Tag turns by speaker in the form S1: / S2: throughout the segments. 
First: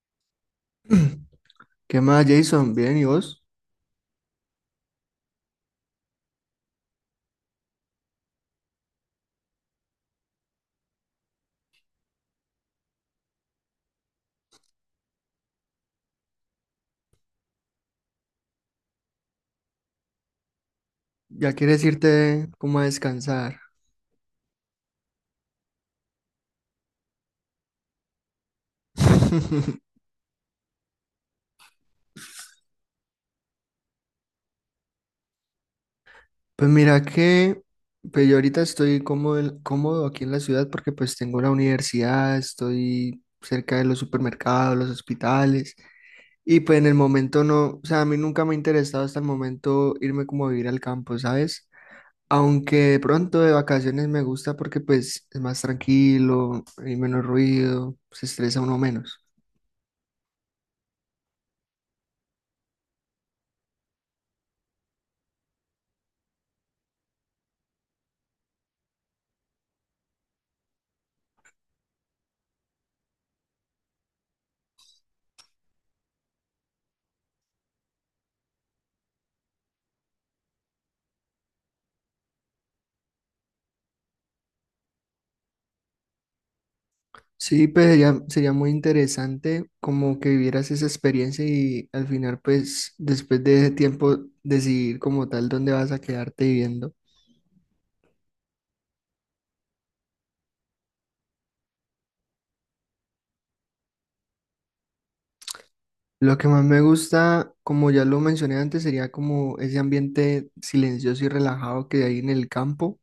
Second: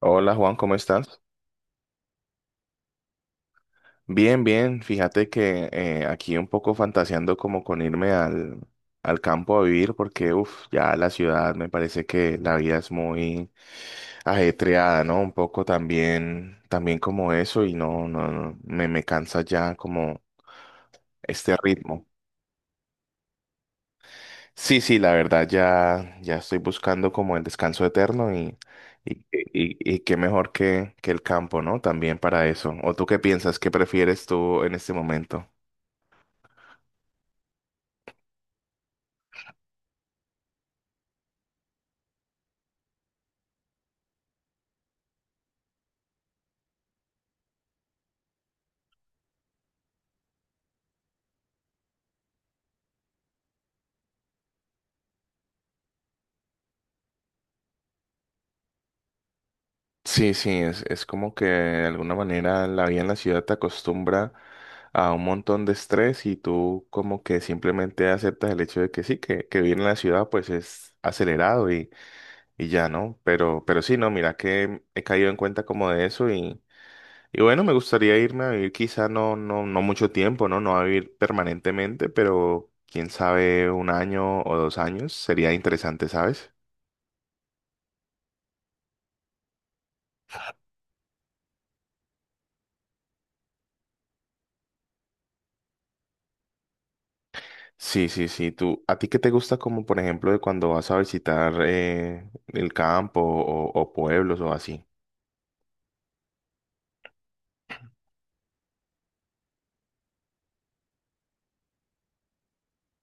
S1: Hola Juan, ¿cómo estás?
S2: ¿Qué más, Jason? Bien, ¿y vos?
S1: Bien, bien. Fíjate que aquí un poco fantaseando como con irme al campo a vivir porque, uff, ya la ciudad me parece que la vida es muy ajetreada, ¿no? Un poco también como eso y no, no, no, me cansa ya como
S2: ¿Ya
S1: este
S2: quieres
S1: ritmo.
S2: irte como a descansar?
S1: Sí, sí, la verdad ya, estoy buscando como el descanso eterno y qué mejor que el campo, ¿no? También para eso. ¿O tú qué piensas? ¿Qué prefieres tú en este momento?
S2: Pues mira que pues yo ahorita estoy cómodo, cómodo aquí en la ciudad porque pues tengo la universidad, estoy cerca de los supermercados, los hospitales y pues en el momento no, o sea, a mí nunca me ha interesado hasta el momento irme como a vivir al campo, ¿sabes? Aunque de pronto de vacaciones me gusta porque pues es más tranquilo, hay menos ruido, se estresa uno menos.
S1: Sí, sí, es como que de alguna manera la vida en la ciudad te acostumbra a un montón de estrés y tú como que simplemente aceptas el hecho de que sí, que vivir en la ciudad pues es acelerado y, ya, ¿no? Pero sí, no, mira que he caído en cuenta como de eso y bueno, me gustaría irme a vivir quizá no, no, no mucho tiempo, ¿no? No a vivir permanentemente, pero quién sabe, un año o 2 años sería interesante, ¿sabes?
S2: Sí, pues sería muy interesante como que vivieras esa experiencia y al final, pues después de ese tiempo, decidir como tal dónde vas a quedarte viviendo.
S1: Sí, sí, sí. Tú, ¿a ti qué te gusta como, por ejemplo, de cuando vas a visitar el campo o pueblos o así?
S2: Lo que más me gusta, como ya lo mencioné antes, sería como ese ambiente silencioso y relajado que hay en el campo.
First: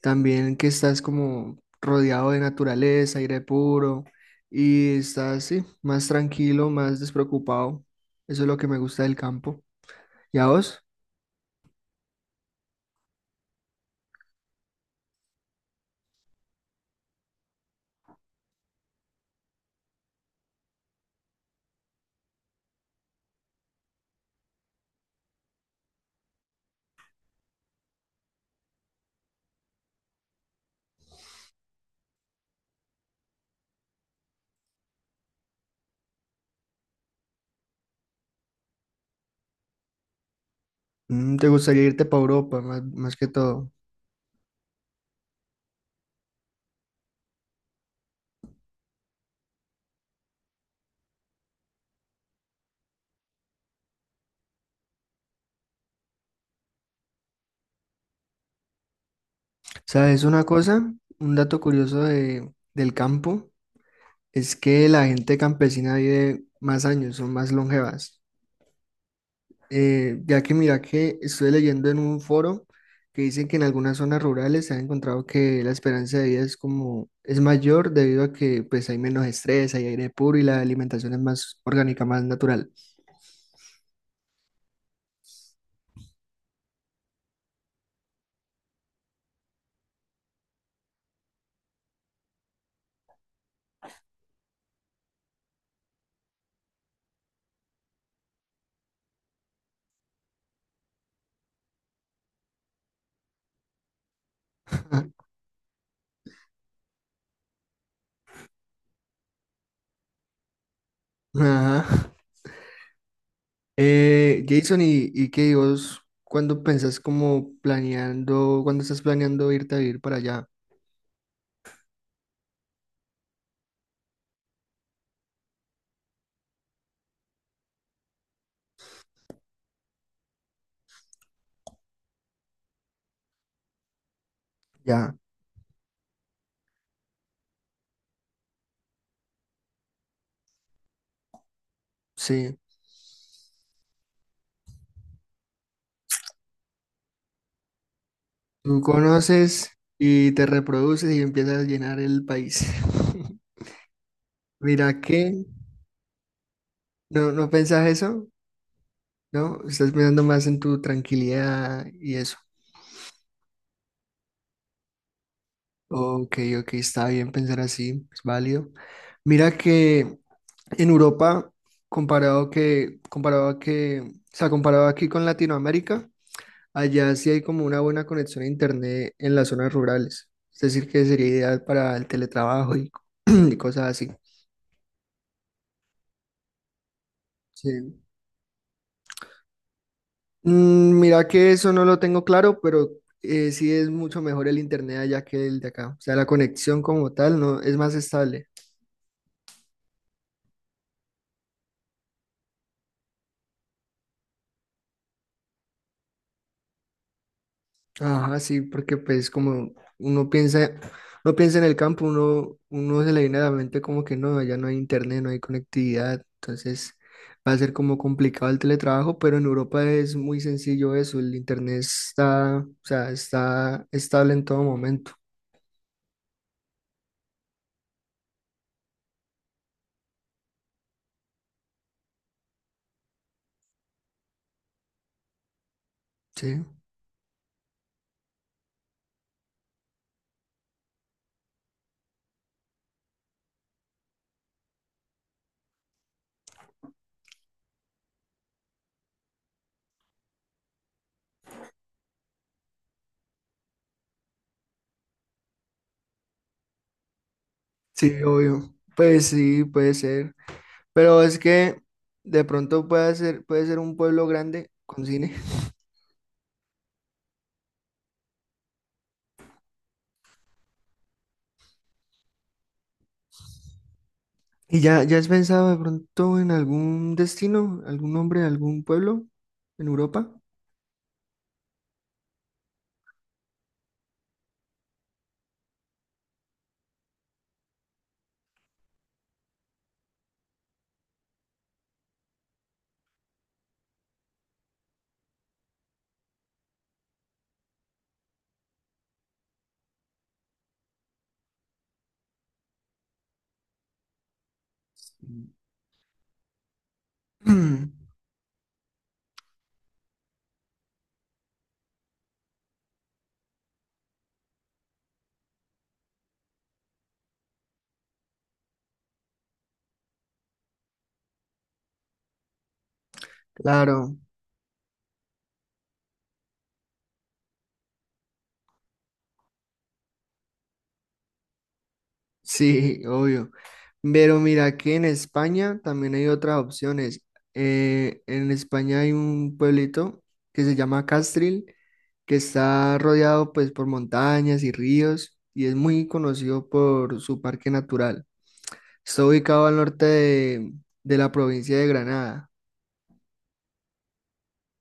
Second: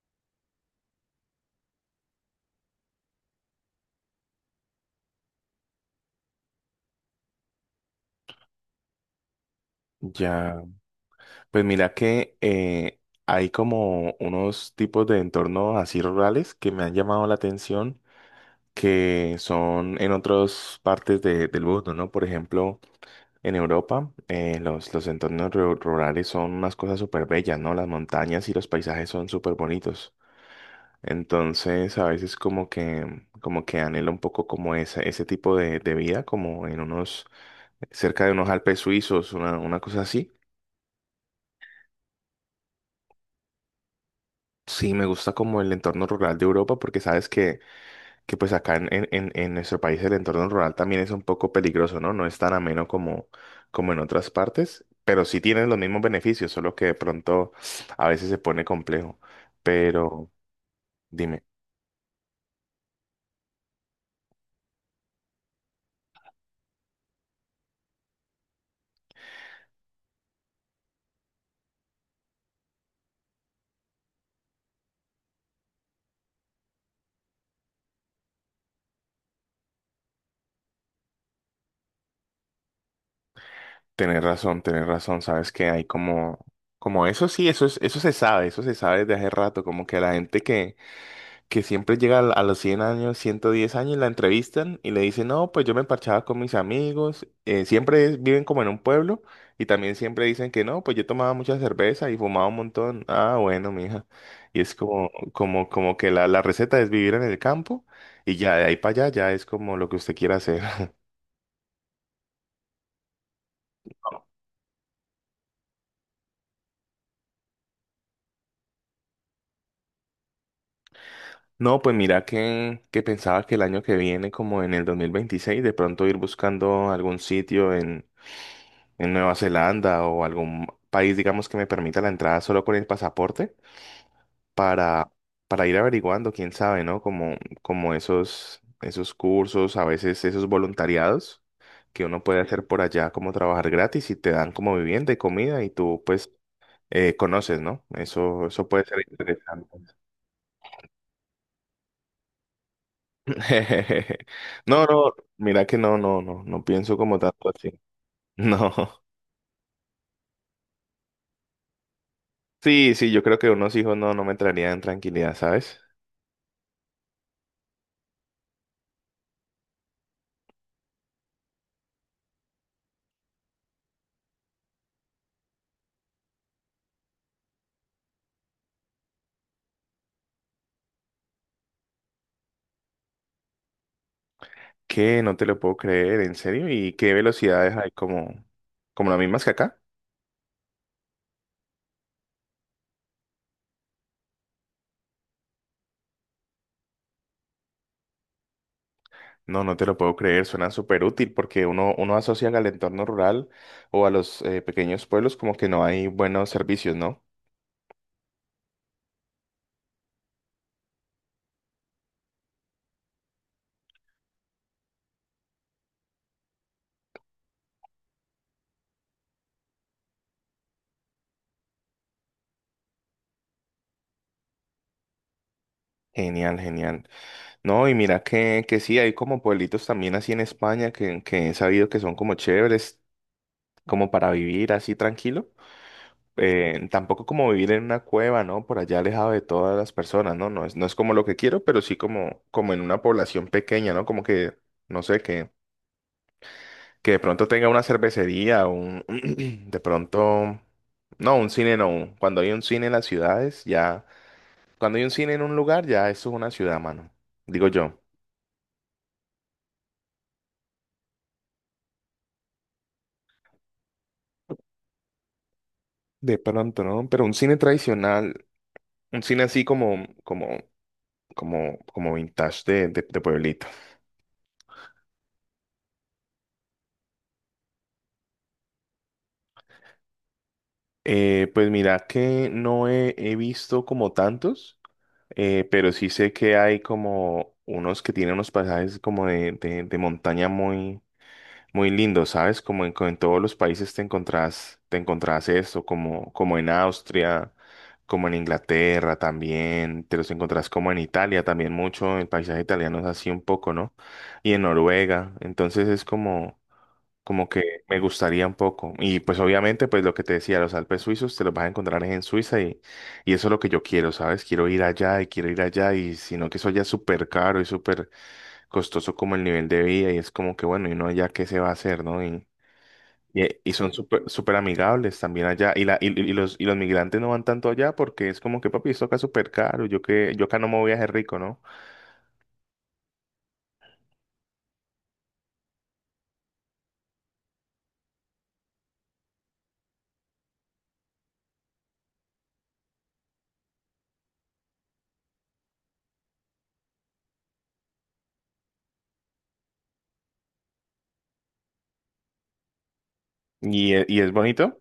S2: También que estás como rodeado de naturaleza, aire puro y estás, sí, más tranquilo, más despreocupado. Eso es lo que me gusta del campo. ¿Y a
S1: Ya.
S2: vos?
S1: Pues mira que hay como unos tipos de entornos así rurales que me han llamado la atención que son en otras partes del mundo, ¿no? Por ejemplo, en Europa, los entornos rurales son unas cosas súper bellas, ¿no? Las montañas y los paisajes son súper bonitos. Entonces, a veces como que anhelo un poco como ese, tipo de vida, como en cerca de unos Alpes suizos, una cosa así.
S2: ¿Te gustaría irte para Europa, más, más que todo?
S1: Sí, me gusta como el entorno rural de Europa, porque sabes que pues acá en nuestro país el entorno rural también es un poco peligroso, ¿no? No es tan ameno como en otras partes, pero sí tienen los mismos beneficios, solo que de pronto a veces se pone complejo.
S2: ¿Sabes
S1: Pero,
S2: una cosa? Un
S1: dime.
S2: dato curioso del campo es que la gente campesina vive más años, son más longevas. Ya que mira que estoy leyendo en un foro que dicen que en algunas zonas rurales se ha encontrado que la esperanza de vida es como es mayor debido a que pues hay menos estrés, hay aire puro y la alimentación es más orgánica, más natural.
S1: Tenés razón, sabes que hay como eso sí, eso es, eso se sabe desde hace rato, como que la gente que, siempre llega a los 100 años, 110 años, la entrevistan y le dicen, no, pues yo me parchaba con mis amigos, siempre viven como en un pueblo y también siempre dicen que no, pues yo tomaba mucha cerveza y fumaba un montón, ah, bueno, mija, y es como, como, como que la, receta es vivir en el campo y ya de ahí para allá ya es como lo que usted quiera hacer.
S2: Ajá. Jason, y qué vos cuando pensás como planeando, cuando estás planeando irte a vivir para allá?
S1: No, pues mira que, pensaba que el año que viene, como en el 2026, de pronto ir buscando algún sitio en Nueva Zelanda o algún país, digamos, que me permita la entrada solo con el pasaporte para,
S2: Ya,
S1: para ir averiguando, quién sabe, ¿no? Como esos cursos, a veces esos voluntariados que uno puede
S2: sí.
S1: hacer por allá, como trabajar gratis y te dan como vivienda y comida y tú pues conoces, ¿no? Eso
S2: Tú
S1: puede ser interesante.
S2: conoces y te reproduces y empiezas a llenar el país.
S1: No,
S2: Mira
S1: no,
S2: que,
S1: mira que no, no, no, no pienso como
S2: ¿no,
S1: tanto
S2: no
S1: así.
S2: pensás eso?
S1: No.
S2: ¿No? Estás pensando más en tu tranquilidad y eso.
S1: Sí, sí, yo creo que unos hijos no, no, me traerían tranquilidad, ¿sabes?
S2: Ok, ok, está bien pensar así, es válido. Mira que en Europa, comparado a que, o sea, comparado aquí con Latinoamérica, allá sí hay como una buena conexión a internet en las zonas rurales. Es decir, que sería ideal para el teletrabajo y, y cosas así.
S1: Que no te lo puedo creer, en serio. ¿Y qué velocidades hay
S2: Sí.
S1: como las mismas que acá?
S2: Mm, mira que eso no lo tengo claro, pero sí es mucho mejor el internet allá que el de acá. O sea, la conexión como tal no es más estable.
S1: No, no te lo puedo creer, suena súper útil porque uno, asocia al entorno rural o a los pequeños pueblos como que no hay buenos servicios, ¿no?
S2: Ajá, sí, porque pues como uno piensa en el campo, uno, uno se le viene a la mente como que no, allá no hay internet, no hay conectividad, entonces va a ser como complicado el teletrabajo, pero en Europa es muy sencillo eso, el internet está, o sea, está estable en todo momento,
S1: Genial, genial. No, y mira que, sí, hay como pueblitos también así en España que he sabido que son como chéveres, como para vivir así tranquilo.
S2: sí,
S1: Tampoco como vivir en una cueva, ¿no? Por allá alejado de todas las personas, ¿no? No es como lo que quiero, pero sí como en una población pequeña, ¿no? Como que, no sé, que de pronto tenga una cervecería, un, de pronto, no, un cine no. Cuando hay un cine en las ciudades, ya, cuando hay un cine en un lugar, ya eso es una ciudad, mano. Digo yo.
S2: sí, obvio, pues sí, puede ser, pero es que de pronto puede ser un pueblo grande con cine.
S1: De pronto, ¿no? Pero un cine tradicional, un cine así como vintage de, de pueblito.
S2: ¿Y ya, ya has pensado de pronto en algún destino, algún nombre, algún pueblo en Europa?
S1: Pues mira que no he visto como tantos, pero sí sé que hay como unos que tienen unos pasajes como de, de montaña muy, muy lindos, ¿sabes? Como en, en todos los países te encontrás, esto, como en Austria, como en Inglaterra también, te los encontrás como en Italia también mucho, el paisaje italiano es así un poco, ¿no? Y en Noruega, entonces es como, como que
S2: Mm.
S1: me gustaría un poco. Y pues obviamente, pues lo que te decía, los Alpes suizos te los vas a encontrar en Suiza y, eso es lo que yo quiero, ¿sabes? Quiero ir allá y quiero ir allá y sino que eso ya es súper caro y súper costoso como el nivel de vida y es como que bueno, y uno ya qué se va a hacer, ¿no? y son
S2: Claro,
S1: súper súper amigables también allá y, la, y los migrantes no van tanto allá porque es como que papi, esto acá es súper caro, yo que yo acá no me voy a hacer rico, ¿no?
S2: sí, obvio. Pero mira que en España también hay otras opciones. En España hay un pueblito que se llama Castril, que está rodeado pues por montañas y ríos y es muy conocido por su parque natural. Está ubicado al norte de la provincia de Granada.
S1: Y es bonito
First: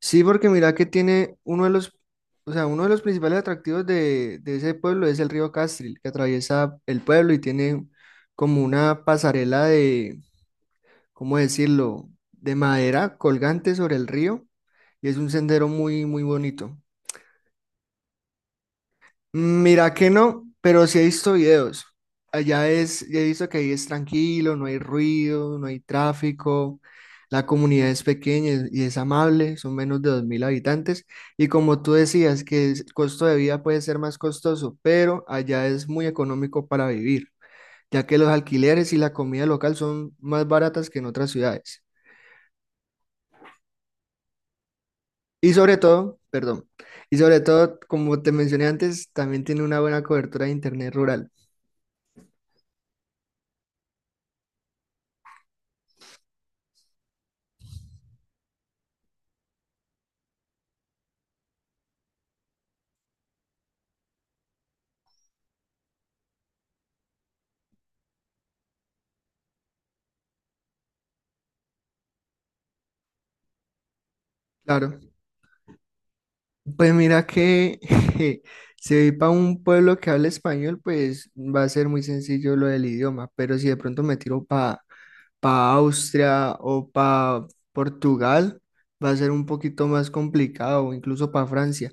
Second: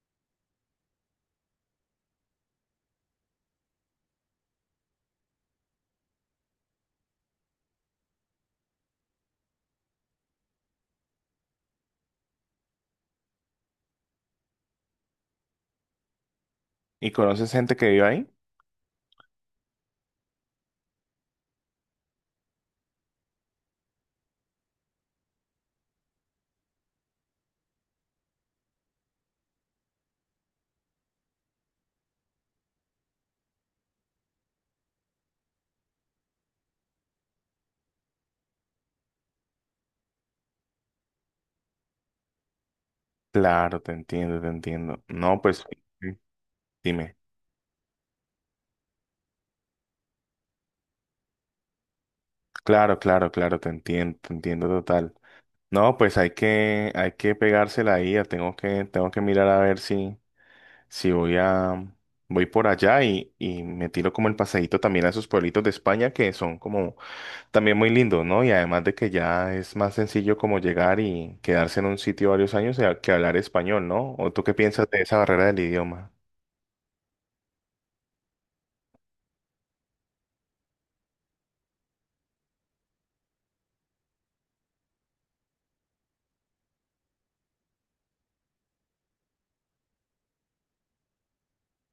S2: Sí, porque mira que tiene uno de los, o sea, uno de los principales atractivos de ese pueblo es el río Castril, que atraviesa el pueblo y tiene como una pasarela de, ¿cómo decirlo?, de madera colgante sobre el río y es un sendero muy, muy bonito.
S1: y conoces gente que vive ahí.
S2: Mira que no, pero sí he visto videos. Allá es, he visto que ahí es tranquilo, no hay ruido, no hay tráfico, la comunidad es pequeña y es amable, son menos de 2000 habitantes. Y como tú decías, que el costo de vida puede ser más costoso, pero allá es muy económico para vivir, ya que los alquileres y la comida local son más baratas que en otras ciudades.
S1: Claro, te entiendo, te entiendo. No,
S2: Y
S1: pues...
S2: sobre todo, perdón,
S1: Dime.
S2: y sobre todo, como te mencioné antes, también tiene una buena cobertura de internet rural.
S1: Claro, claro, claro, te entiendo total. No, pues hay que pegársela ahí, ya tengo que mirar a ver si, voy por allá y me tiro como el paseíto también a esos pueblitos de España que son como también muy lindos, ¿no? Y además de que ya es más sencillo como llegar y quedarse en un sitio varios años que hablar español, ¿no? ¿O tú qué piensas
S2: Claro,
S1: de esa barrera del idioma?
S2: pues mira que si voy para un pueblo que habla español, pues va a ser muy sencillo lo del idioma, pero si de pronto me tiro para pa Austria o para Portugal, va a ser un poquito más complicado, o incluso para Francia.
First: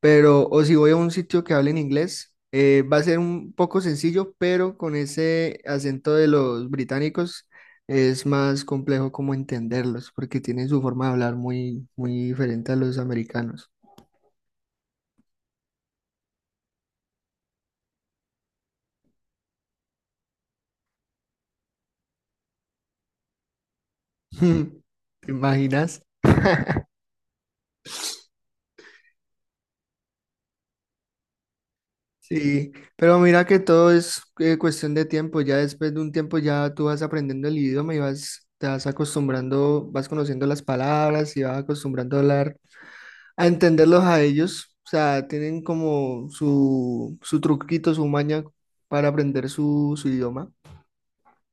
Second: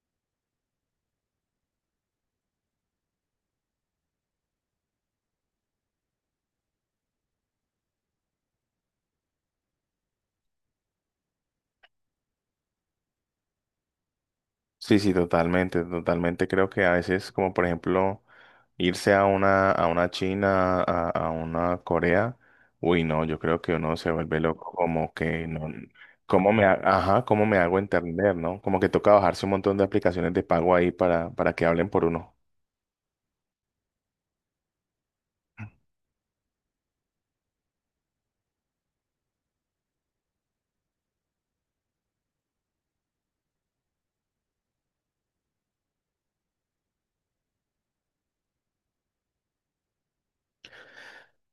S2: Pero, o si voy a un sitio que hable en inglés, va a ser un poco sencillo, pero con ese acento de los británicos es más complejo como entenderlos, porque tienen su forma de hablar muy, muy diferente a los americanos.
S1: Sí, sí, totalmente, totalmente. Creo que a veces, como por ejemplo, irse a una, China, a una Corea, uy, no, yo creo que uno se vuelve loco, como
S2: ¿Te
S1: que no,
S2: imaginas?
S1: cómo ajá, cómo me hago entender, ¿no? Como que toca bajarse un montón de aplicaciones de pago ahí para, que hablen por uno.
S2: Sí, pero mira que todo es cuestión de tiempo. Ya después de un tiempo ya tú vas aprendiendo el idioma y vas, te vas acostumbrando, vas conociendo las palabras y vas acostumbrando a hablar, a entenderlos a ellos. O sea, tienen como su truquito, su maña para aprender su, su idioma.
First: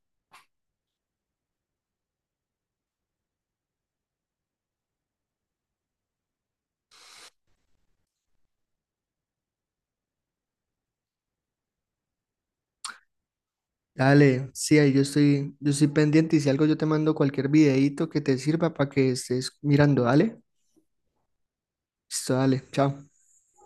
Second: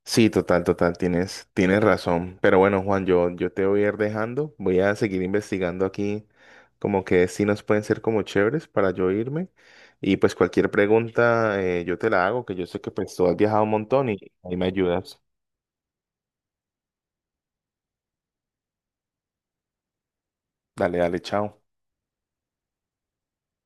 S1: Sí, total, total, tienes razón. Pero bueno, Juan, yo te voy a ir dejando. Voy a seguir investigando aquí como que sí nos pueden ser como chéveres para yo irme. Y pues cualquier pregunta yo te la hago, que yo sé que pues tú has viajado un montón y
S2: Dale,
S1: ahí me
S2: sí, ahí
S1: ayudas.
S2: yo estoy pendiente y si algo yo te mando cualquier videíto que te sirva para que estés mirando. Dale,
S1: Dale, dale, chao.
S2: listo, dale, chao.